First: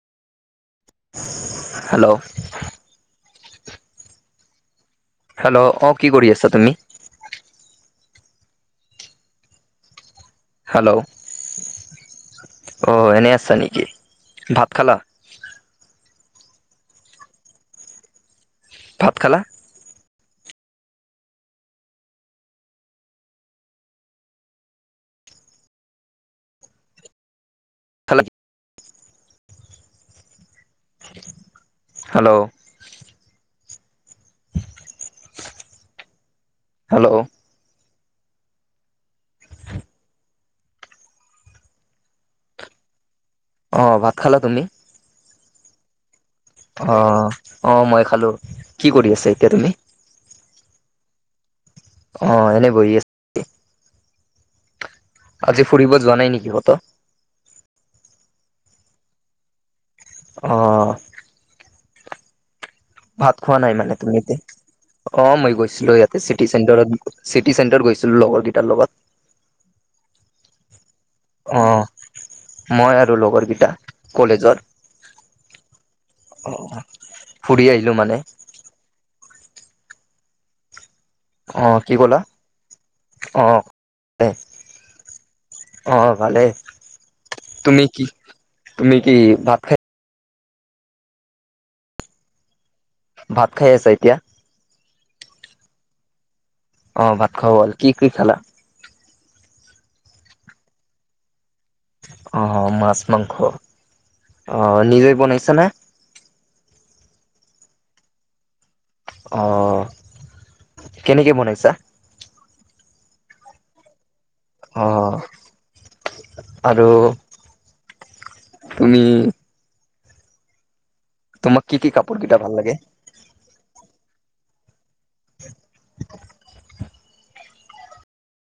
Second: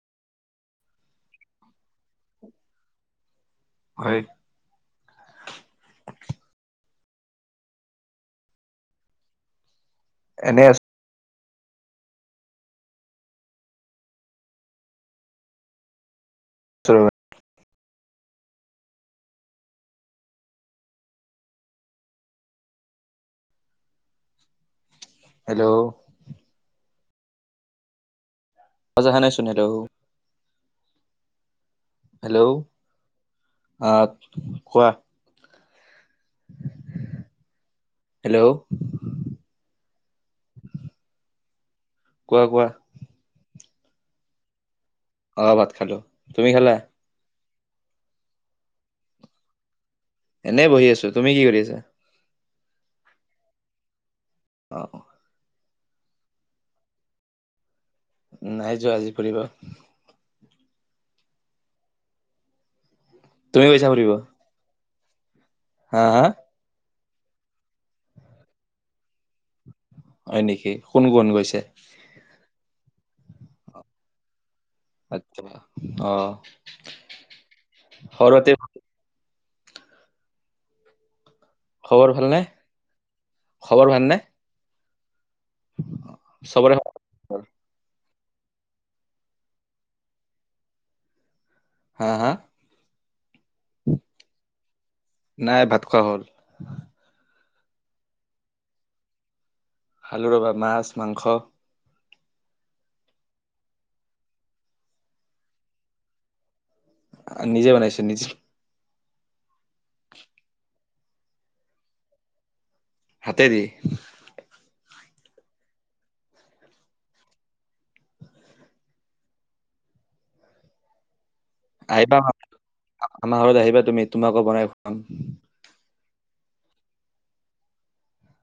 Hello খৈয়েক hello অঁ কি কৰি আছা তুমি এনে হেল্লৌ' অঁ এনেই আছা নেকি ভাত খালা। তোৱেবা ভাত খালা। হেল্লৌ' খালা আজাখানাই চোনেদৌ [unintelligible] হেল্ল' আহ কোৱা হেল্ল' হেল্ল' কোৱা কোৱা অ ভাত খালা তুমি অ ভাত খালো তুমি খালা অ অ মই খালো কি কৰি আছে এতিয়া তুমি এনেই বহি আছো তুমি কি কৰি আছা অ এনেই বহি আছে অঁ অঁ আজি ফুৰিব যোৱা নাই নেকি সত নাই যোৱা আজি কৰিব অ ভাত খোৱা তুমি নাই গৈছা মানে ফুৰিব? তুমি ই অ মই গৈছিলো হা ইয়াতে হা চিটি চেণ্টাৰত চিটি চেণ্টাৰ গৈছিলো লগৰ কেইটাৰ লগত হয় নেকি কোন কোন গৈছে? অ মই আৰু লগৰকেইটা আচ্ছা কলেজত অ ফুৰি আহিলো মানে খবৰ পাতি, অঁ কি খবৰ ক'লা ভালনে? অঁ খবৰ ভালনে? অ ভালেই চবৰে খবৰ ভাল। তুমি কি তুমি কি ভাত খাই হা হা ভাত খাই আছা এতিয়া? নাই ভাত খোৱা হ'ল। অ' ভাত খোৱা হ'ল কি কি খালা? খালো ৰবা মাছ মাংস। অ' মাছ মাংস অ' নিজেই বনাইছা না? নিজে বনাইছো নিজে। অঁ কেনেকৈ বনাইছা? হাতে দি। অ' আৰু তুমি তোমাক কি কি আহিবা কাপোৰ কেইটা ভাল লাগে? আমাৰ ঘৰত আহিবা তুমি, তোমাকো বনাই খুৱাম। [inaudible]